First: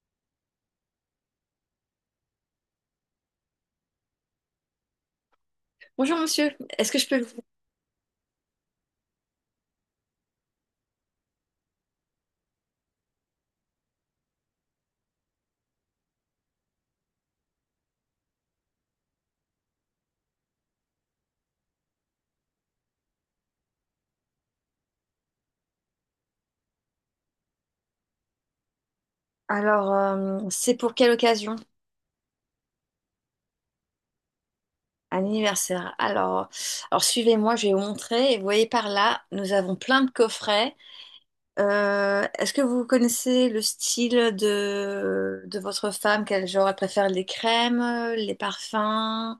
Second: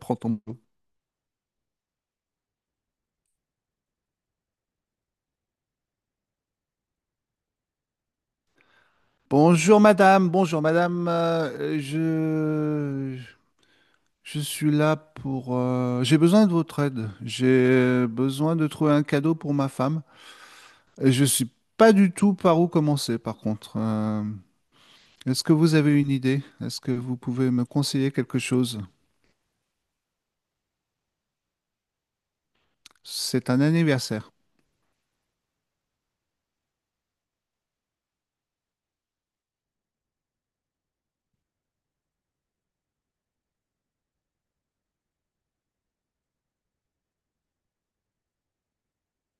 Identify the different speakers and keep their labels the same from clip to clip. Speaker 1: Prends ton boulot.
Speaker 2: Bonjour monsieur, est-ce que je peux vous...
Speaker 1: Bonjour madame, bonjour madame. Je suis là pour... j'ai besoin de votre aide. J'ai besoin de trouver un cadeau pour ma femme. Et je suis pas du tout par où commencer par contre. Est-ce que vous avez une idée? Est-ce que vous pouvez me conseiller quelque chose?
Speaker 2: Alors, c'est pour quelle occasion?
Speaker 1: C'est un anniversaire.
Speaker 2: Un anniversaire. Alors, suivez-moi, je vais vous montrer. Et vous voyez par là, nous avons plein de coffrets. Est-ce que vous connaissez le style de votre femme? Quel genre elle préfère? Les crèmes, les parfums,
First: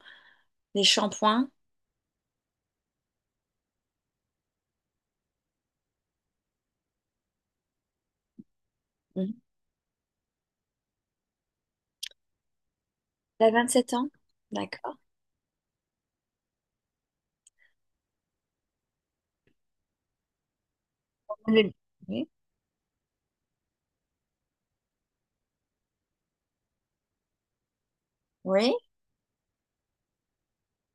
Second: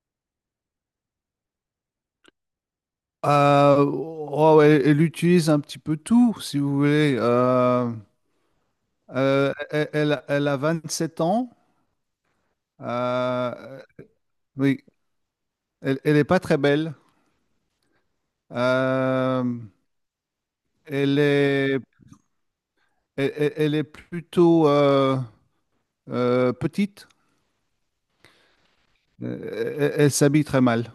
Speaker 2: les shampoings?
Speaker 1: Elle utilise un petit peu tout, si vous voulez.
Speaker 2: Mhm.
Speaker 1: Elle a 27 ans.
Speaker 2: Elle a
Speaker 1: Euh,
Speaker 2: 27 ans?
Speaker 1: oui,
Speaker 2: D'accord.
Speaker 1: Elle est pas très belle. Euh, Elle
Speaker 2: Le-
Speaker 1: est,
Speaker 2: Oui.
Speaker 1: elle est plutôt petite.
Speaker 2: Oui?
Speaker 1: Elle s'habille très mal.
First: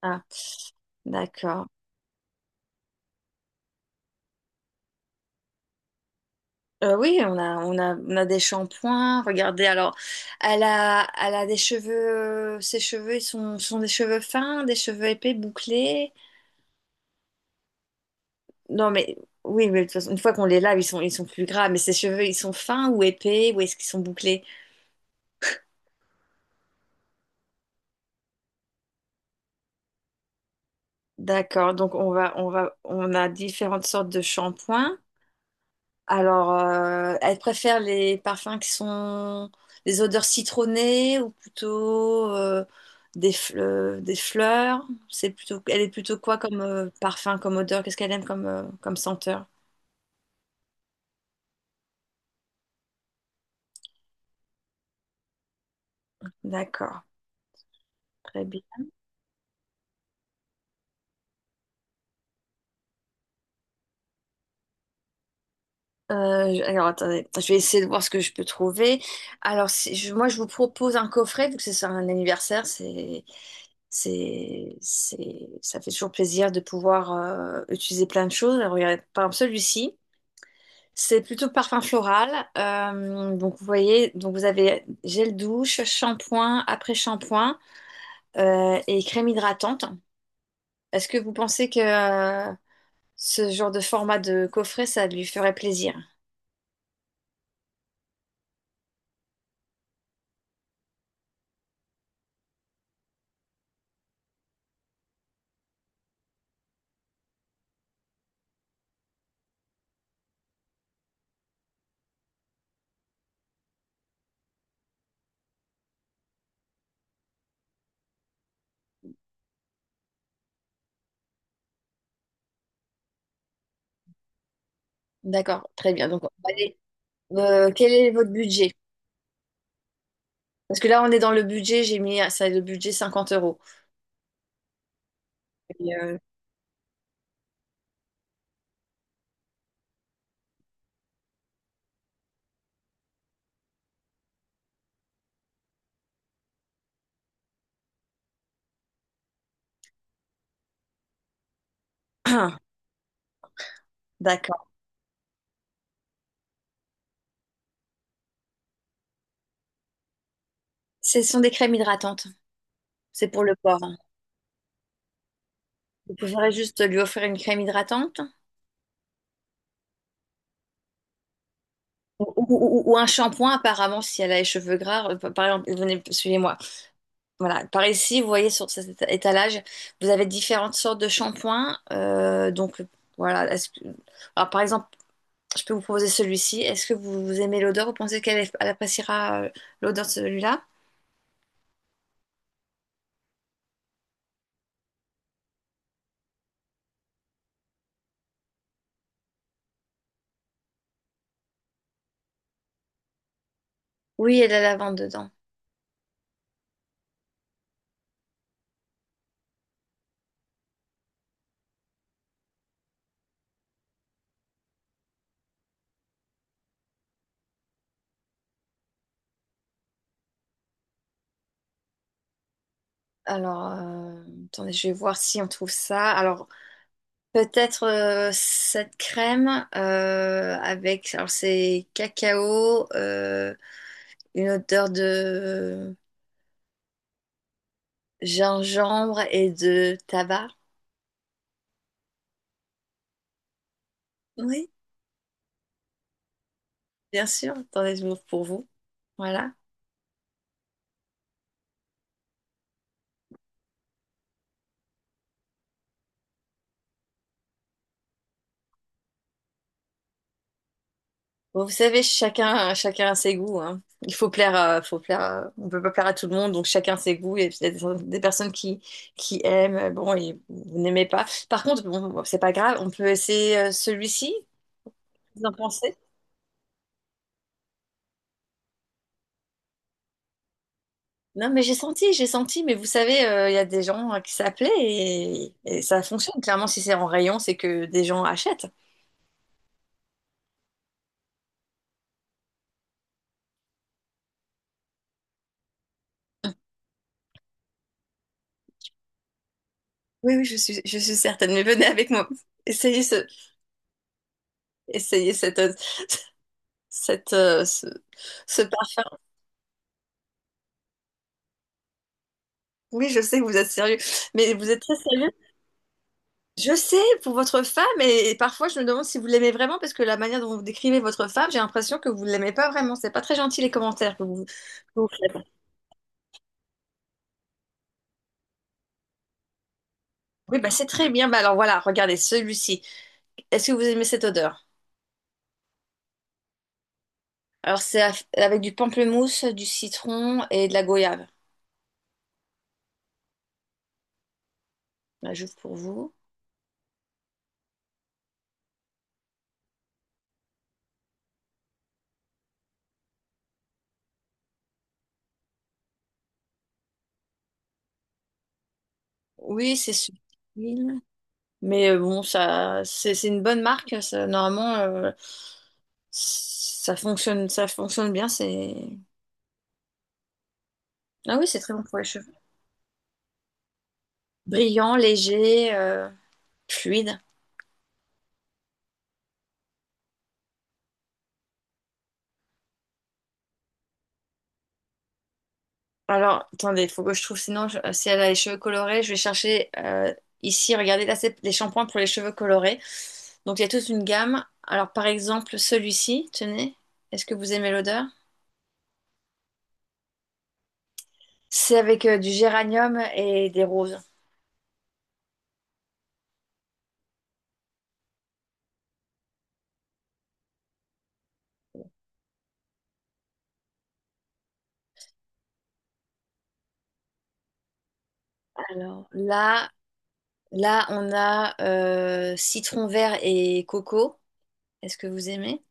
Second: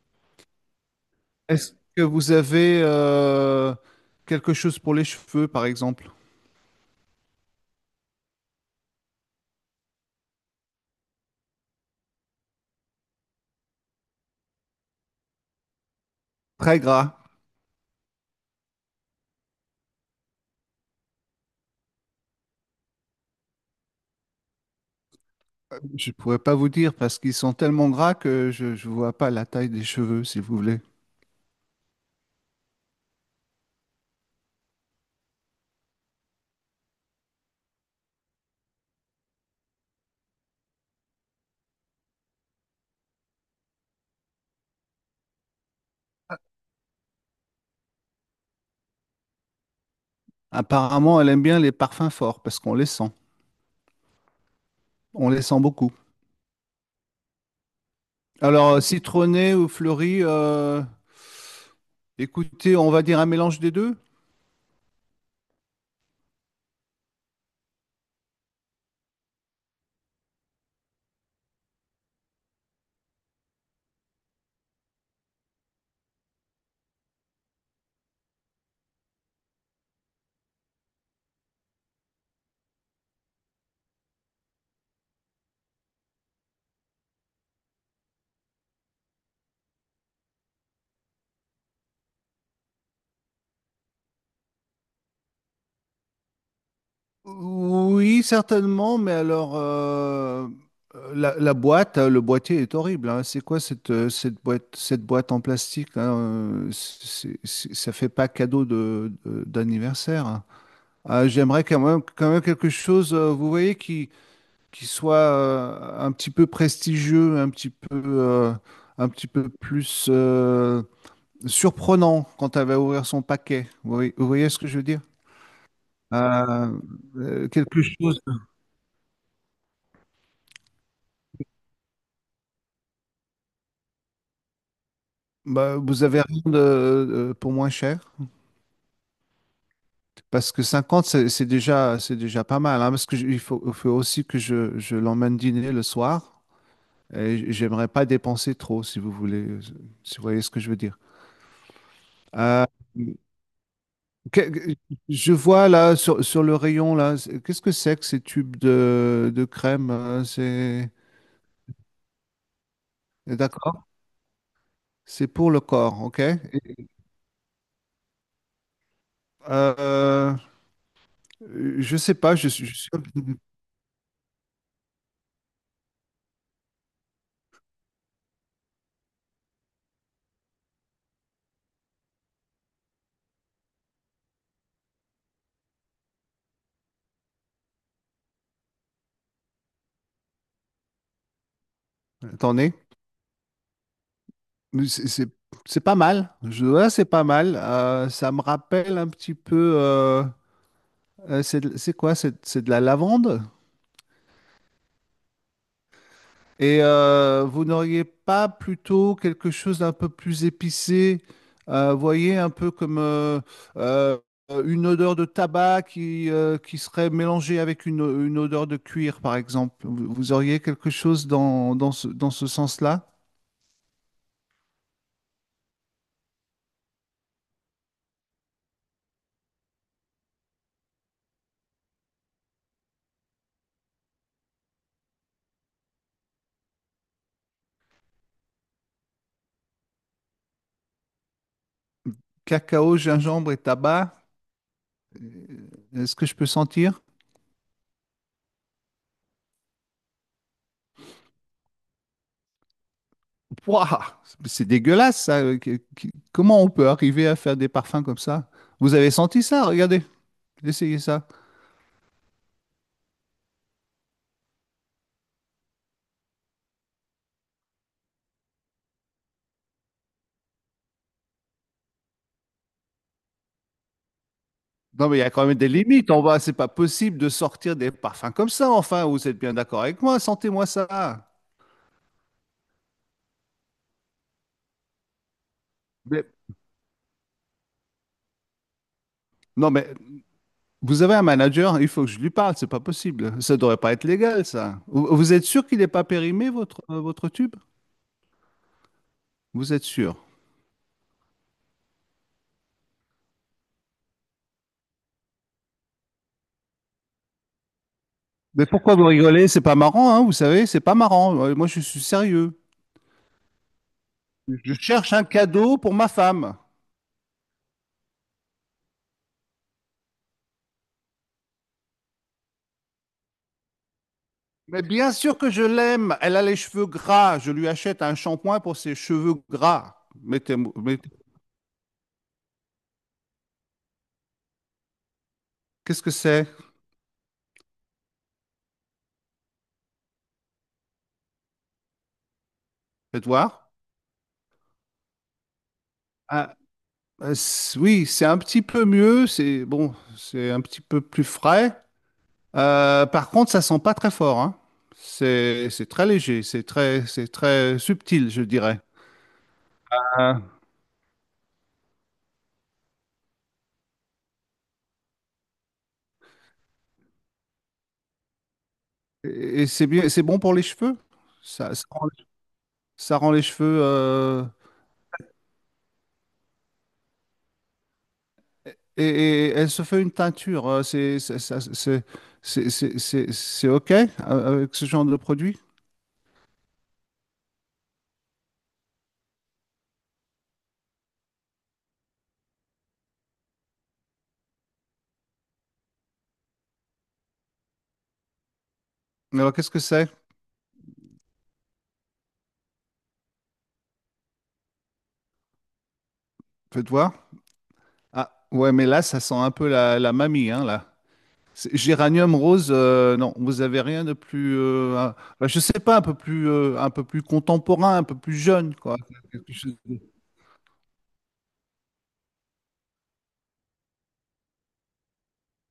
Speaker 2: Ah, d'accord.
Speaker 1: Est-ce que vous avez quelque chose pour les cheveux, par exemple?
Speaker 2: Oui, on a des shampoings. Regardez, alors, elle a des cheveux. Ses cheveux, ils sont des cheveux fins, des cheveux épais, bouclés.
Speaker 1: Très gras.
Speaker 2: Non, mais oui, mais de toute façon, une fois qu'on les lave, ils sont plus gras. Mais ses cheveux, ils sont fins ou épais, ou est-ce qu'ils sont bouclés?
Speaker 1: Je pourrais pas vous dire parce qu'ils sont tellement gras que je ne vois pas la taille des cheveux, si vous voulez.
Speaker 2: D'accord. Donc on a différentes sortes de shampoings. Alors, elle préfère les parfums qui sont des odeurs citronnées ou plutôt des fleurs. C'est plutôt, elle est plutôt quoi comme parfum, comme odeur? Qu'est-ce qu'elle aime comme, comme senteur?
Speaker 1: Apparemment, elle aime bien les parfums forts parce qu'on les sent. On les sent beaucoup.
Speaker 2: D'accord, très bien.
Speaker 1: Alors, citronné ou fleuri, écoutez, on va dire un mélange des deux.
Speaker 2: Alors, attendez, je vais essayer de voir ce que je peux trouver. Alors, si je- moi, je vous propose un coffret, vu que c'est un anniversaire, ça fait toujours plaisir de pouvoir utiliser plein de choses. Alors, regardez, par exemple, celui-ci. C'est plutôt parfum floral. Donc vous voyez, donc vous avez gel douche, shampoing, après-shampoing et crème hydratante. Est-ce que vous pensez que ce genre de format de coffret, ça lui ferait plaisir?
Speaker 1: Oui, certainement, mais alors la boîte, le boîtier est horrible, hein. C'est quoi cette, cette boîte en plastique, hein, ça fait pas cadeau d'anniversaire, hein. Ah, j'aimerais quand même quelque chose, vous voyez, qui soit un petit peu prestigieux, un petit peu plus surprenant quand elle va ouvrir son paquet. Vous voyez ce que je veux dire?
Speaker 2: D'accord, très bien. Donc on va
Speaker 1: Euh, Quelque
Speaker 2: Quel est
Speaker 1: chose.
Speaker 2: votre budget? Parce que là, on est dans le budget, j'ai mis, ça, le budget 50 euros.
Speaker 1: Bah,
Speaker 2: Et,
Speaker 1: vous
Speaker 2: euh,
Speaker 1: avez rien de, pour moins cher? Parce que 50, c'est déjà, c'est déjà pas mal, hein, il faut aussi que je l'emmène dîner le soir. Et j'aimerais pas dépenser trop, si vous voulez, si vous voyez ce que je veux dire. Euh, que-
Speaker 2: D'accord.
Speaker 1: que- je vois là sur, sur le rayon là, qu'est-ce que c'est que ces tubes de crème? C'est
Speaker 2: Ce sont des crèmes hydratantes. C'est pour le corps,
Speaker 1: d'accord?
Speaker 2: hein.
Speaker 1: C'est pour le corps,
Speaker 2: Vous
Speaker 1: ok?
Speaker 2: préférez
Speaker 1: Et,
Speaker 2: juste lui offrir une crème hydratante
Speaker 1: euh, je sais
Speaker 2: ou,
Speaker 1: pas,
Speaker 2: ou- ou un shampoing, apparemment, si elle a les cheveux gras. Par exemple, venez, suivez-moi. Voilà. Par ici, vous voyez sur cet étalage, vous avez différentes sortes de shampoings. Voilà. Alors, par exemple, je peux vous proposer celui-ci. Est-ce que vous aimez l'odeur? Vous pensez qu'elle appréciera l'odeur de celui-là?
Speaker 1: Attendez. Mais C'est c'est- c'est pas mal. Ouais, c'est pas mal. Ça me rappelle un petit peu. C'est de- c'est quoi? C'est de la lavande?
Speaker 2: Oui, et la lavande dedans.
Speaker 1: Et vous n'auriez pas plutôt quelque chose d'un peu plus épicé? Voyez, un peu comme euh, une odeur de tabac qui serait mélangée avec une odeur de cuir, par exemple. Vous auriez quelque chose dans ce sens-là?
Speaker 2: Alors, attendez, je vais voir si on trouve ça. Alors, peut-être cette crème avec, alors c'est cacao, une odeur de gingembre et de tabac.
Speaker 1: Cacao, gingembre et tabac.
Speaker 2: Oui,
Speaker 1: Est-ce que je peux sentir?
Speaker 2: bien sûr. Attendez, je m'ouvre pour vous. Voilà.
Speaker 1: Ouah, c'est dégueulasse, ça. Comment on peut arriver à faire des parfums comme ça? Vous avez senti ça? Regardez, essayez ça.
Speaker 2: Bon, vous savez, chacun a ses goûts, hein. Il faut faut on peut pas plaire à tout le monde, donc chacun ses goûts. Et puis, il y a des personnes qui aiment, bon, et vous n'aimez pas. Par contre, bon, c'est pas grave, on peut essayer celui-ci.
Speaker 1: Non, mais il y a
Speaker 2: Vous
Speaker 1: quand
Speaker 2: en
Speaker 1: même des
Speaker 2: pensez?
Speaker 1: limites. On va, c'est pas possible de sortir des parfums comme ça. Enfin, vous êtes bien d'accord avec moi? Sentez-moi ça.
Speaker 2: Non, mais j'ai senti, mais vous savez, il y a des gens qui s'appelaient et ça
Speaker 1: Mais-
Speaker 2: fonctionne. Clairement, si c'est en rayon, c'est que des gens achètent.
Speaker 1: non, mais vous avez un manager. Il faut que je lui parle. C'est pas possible. Ça devrait pas être légal, ça. Vous êtes sûr qu'il n'est pas périmé votre votre tube? Vous êtes sûr?
Speaker 2: Oui, oui, je suis certaine, mais venez avec moi. Essayez ce, essayez cette, euh, ce, ce
Speaker 1: Mais pourquoi vous
Speaker 2: parfum.
Speaker 1: rigolez? C'est pas marrant, hein, vous savez. C'est pas marrant. Moi, je suis sérieux.
Speaker 2: Oui, je sais que vous êtes sérieux, mais vous
Speaker 1: Je
Speaker 2: êtes très
Speaker 1: cherche un
Speaker 2: sérieux.
Speaker 1: cadeau pour ma femme.
Speaker 2: Je sais, pour votre femme, et parfois je me demande si vous l'aimez vraiment, parce que la manière dont vous décrivez votre femme, j'ai l'impression que vous ne l'aimez pas vraiment. C'est pas très gentil les commentaires que
Speaker 1: Mais
Speaker 2: vous
Speaker 1: bien
Speaker 2: faites.
Speaker 1: sûr que je l'aime. Elle a les cheveux gras. Je lui achète un shampoing pour ses cheveux gras.
Speaker 2: Oui, bah c'est très
Speaker 1: Mettez-
Speaker 2: bien. Bah alors voilà, regardez celui-ci. Est-ce que vous aimez cette odeur?
Speaker 1: Qu'est-ce que c'est?
Speaker 2: Avec du pamplemousse, du citron et de la goyave.
Speaker 1: Faites voir.
Speaker 2: Bah, j'ouvre pour vous.
Speaker 1: Ah, oui, c'est un petit peu mieux. C'est bon, c'est un petit peu plus frais. Par contre, ça sent pas très fort, hein. C'est très léger. C'est très subtil, je dirais.
Speaker 2: Oui, c'est
Speaker 1: Ah.
Speaker 2: subtil, mais bon, ça, c'est une bonne marque. Ça, normalement, ça fonctionne bien. C'est
Speaker 1: Et c'est bien, c'est bon pour les cheveux.
Speaker 2: Ah oui, c'est très
Speaker 1: Ça,
Speaker 2: bon
Speaker 1: ça
Speaker 2: pour les
Speaker 1: rend,
Speaker 2: cheveux.
Speaker 1: Ça rend les cheveux.
Speaker 2: Brillant, léger, fluide.
Speaker 1: Et elle se fait une teinture. C'est c'est OK avec ce genre de produit?
Speaker 2: Alors, attendez, il faut que je trouve, si elle a les cheveux colorés, je vais chercher ici, regardez, là, c'est les shampoings pour les cheveux colorés. Donc, il y a toute une gamme. Alors, par exemple, celui-ci, tenez, est-ce que vous aimez l'odeur?
Speaker 1: Alors, qu'est-ce que c'est?
Speaker 2: C'est avec du géranium et des roses.
Speaker 1: Faites voir. Ah, ouais, mais là, ça sent un peu la, la mamie, hein, là. Géranium rose, non, vous avez rien de plus, bah, je sais pas, un peu plus contemporain, un peu plus jeune, quoi.
Speaker 2: Alors, là, on a citron vert et coco. Est-ce que vous aimez?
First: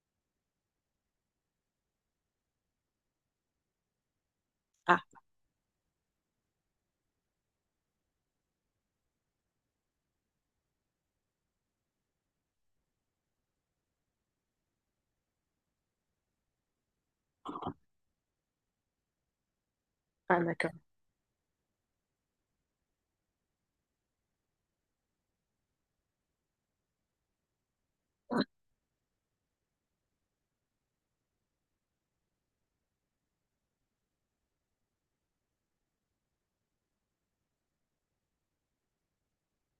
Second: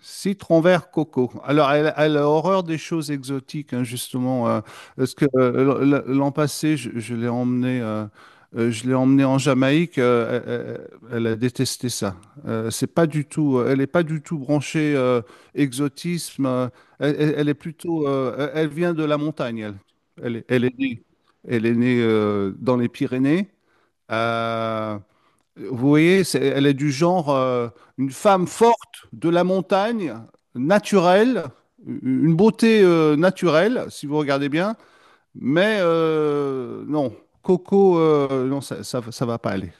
Speaker 1: Citron vert coco. Alors, elle a horreur des choses exotiques, hein, justement.
Speaker 2: Ah,
Speaker 1: Parce que l'an passé, je l'ai emmenée en Jamaïque. Elle a détesté ça. C'est pas du tout. Elle n'est pas du tout branchée exotisme. Elle est plutôt. Elle vient de la montagne.
Speaker 2: ah,
Speaker 1: Elle
Speaker 2: d'accord.
Speaker 1: est née, elle est née dans les Pyrénées. euh, Vous voyez, elle est du genre une femme forte de la montagne, naturelle, une beauté naturelle, si vous regardez bien. Mais non, Coco, non, ça va pas aller.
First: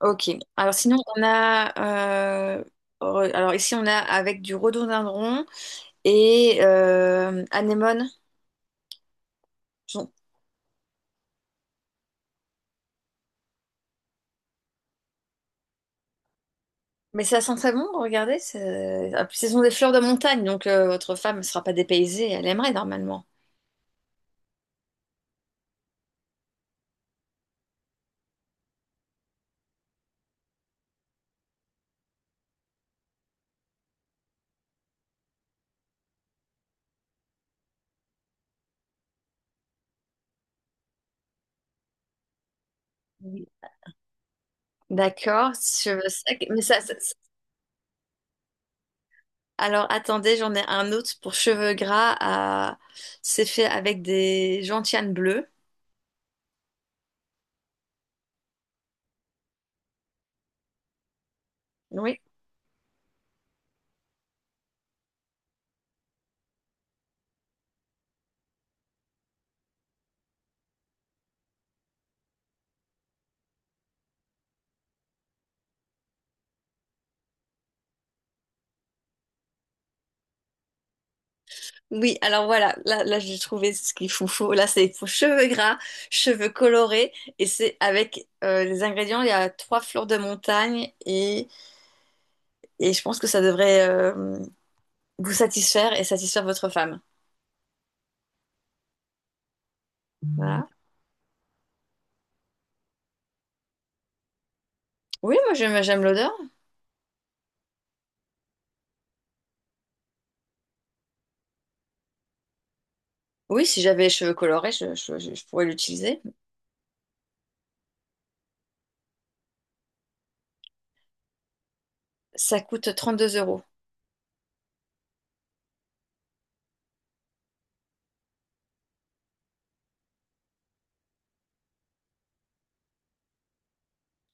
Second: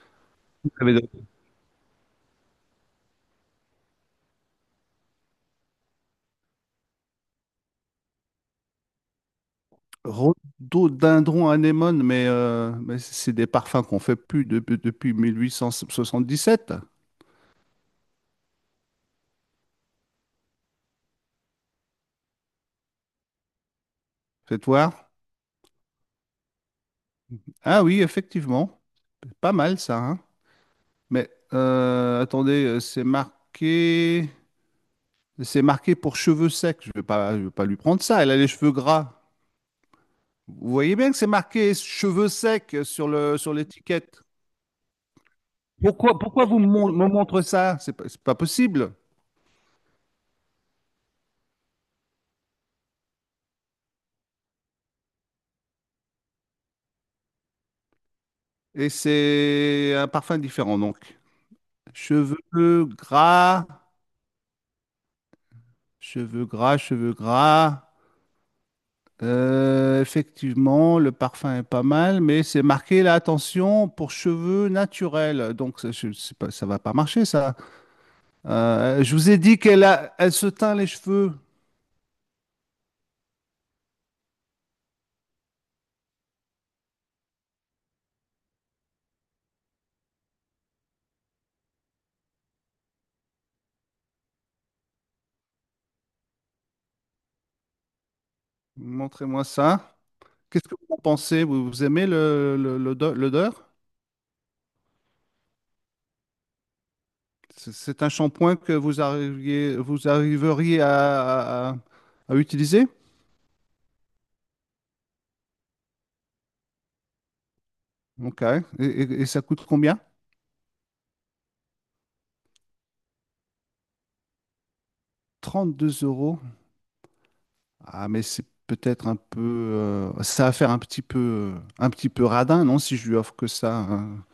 Speaker 2: Ok.
Speaker 1: Vous
Speaker 2: Alors
Speaker 1: avez
Speaker 2: sinon,
Speaker 1: de-
Speaker 2: on a... euh, alors ici, on a avec du rhododendron et anémone. Bon.
Speaker 1: Rhododendron anémone, mais c'est des parfums qu'on fait plus depuis 1877.
Speaker 2: Mais ça sent très bon, regardez. C'est- ah, puis Ce sont des fleurs de montagne, donc votre femme ne sera pas dépaysée. Elle aimerait normalement.
Speaker 1: Faites voir. Ah oui, effectivement, pas mal ça, hein. Mais attendez, c'est marqué. C'est marqué pour cheveux secs. Je vais pas lui prendre ça. Elle a les cheveux gras. Vous voyez bien que c'est marqué cheveux secs sur le, sur l'étiquette.
Speaker 2: D'accord, cheveux
Speaker 1: Pourquoi
Speaker 2: secs.
Speaker 1: vous
Speaker 2: Mais ça,
Speaker 1: me montrez ça? C'est pas possible.
Speaker 2: Alors attendez, j'en ai un autre pour cheveux gras. C'est fait avec des gentianes bleues.
Speaker 1: Et c'est un parfum différent, donc.
Speaker 2: Oui.
Speaker 1: Cheveux gras, cheveux gras, cheveux gras. Effectivement, le parfum est pas mal, mais c'est marqué là, attention, pour cheveux naturels. Donc, ça, je sais pas, ça va pas marcher, ça. Je vous ai dit elle se teint les cheveux.
Speaker 2: Oui, alors voilà, là j'ai trouvé ce qu'il faut. Là, c'est pour cheveux gras, cheveux colorés. Et c'est avec les ingrédients, il y a 3 fleurs de montagne. Et je pense que ça devrait vous satisfaire et satisfaire votre femme.
Speaker 1: Montrez-moi ça. Qu'est-ce
Speaker 2: Voilà.
Speaker 1: que vous en pensez? Vous aimez l'odeur?
Speaker 2: Oui, moi j'aime l'odeur.
Speaker 1: C'est un shampoing que vous arriveriez à utiliser?
Speaker 2: Oui, si j'avais les cheveux colorés, je je pourrais l'utiliser.
Speaker 1: Ok. Et, et ça coûte combien?
Speaker 2: Ça coûte 32 euros.
Speaker 1: 32 euros. Ah, mais c'est peut-être un peu. Ça va faire un petit peu radin, non, si je lui offre que ça, hein.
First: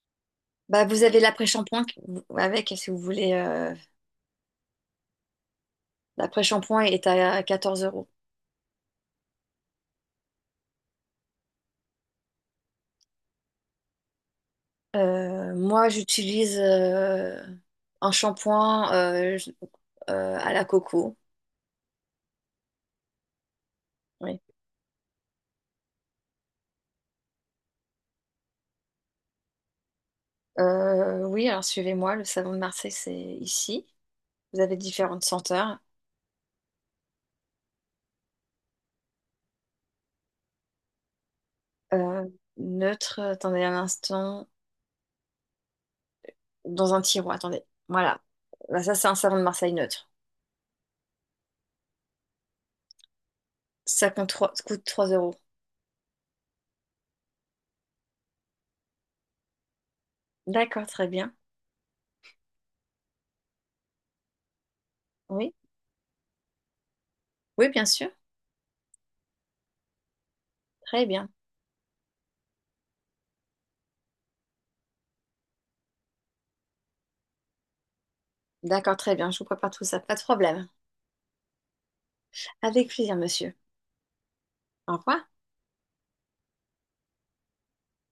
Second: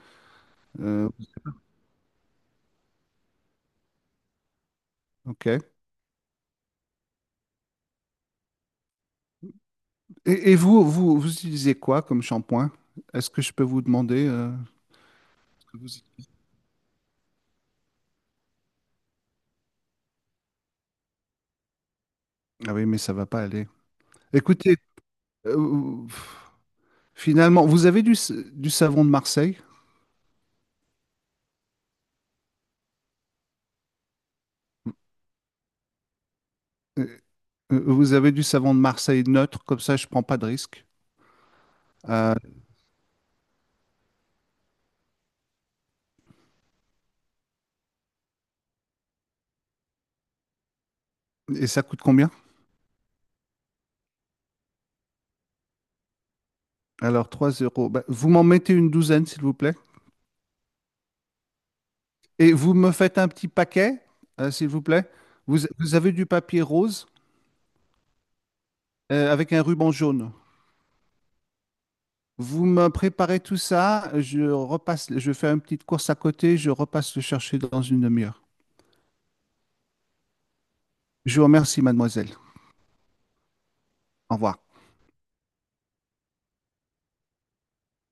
Speaker 2: Bah, vous
Speaker 1: Euh,
Speaker 2: avez l'après-shampoing qui- Avec, si vous voulez.
Speaker 1: ok.
Speaker 2: L'après-shampoing est à 14 euros.
Speaker 1: Et vous utilisez quoi comme shampoing? Est-ce que je peux vous demander ce que
Speaker 2: Moi,
Speaker 1: vous
Speaker 2: j'utilise un shampoing à la coco.
Speaker 1: Ah oui, mais ça va pas aller.
Speaker 2: Oui.
Speaker 1: Écoutez, euh, finalement, vous avez du savon de Marseille?
Speaker 2: Oui, alors suivez-moi, le savon de Marseille, c'est ici. Vous avez différentes senteurs.
Speaker 1: Euh, Vous avez du savon de Marseille neutre, comme ça je prends pas de risque.
Speaker 2: Euh,
Speaker 1: Euh,
Speaker 2: Neutre, attendez un instant, dans un tiroir, attendez. Voilà. Bah, ça, c'est un savon de Marseille neutre.
Speaker 1: et ça coûte combien?
Speaker 2: Coûte 3 euros.
Speaker 1: Alors 3 euros. Bah, vous m'en mettez une douzaine, s'il vous plaît.
Speaker 2: D'accord, très bien.
Speaker 1: Et vous me faites un petit paquet, s'il vous plaît.
Speaker 2: Oui,
Speaker 1: Vous avez du papier rose
Speaker 2: oui, bien sûr.
Speaker 1: avec un ruban jaune.
Speaker 2: Très bien.
Speaker 1: Vous me préparez tout ça, je repasse, je fais une petite course à côté, je repasse le chercher dans une demi-heure.
Speaker 2: D'accord, très bien. Je vous prépare tout ça. Pas de problème.
Speaker 1: Je vous remercie, mademoiselle.
Speaker 2: Avec plaisir, monsieur.
Speaker 1: Au revoir.
Speaker 2: Au revoir.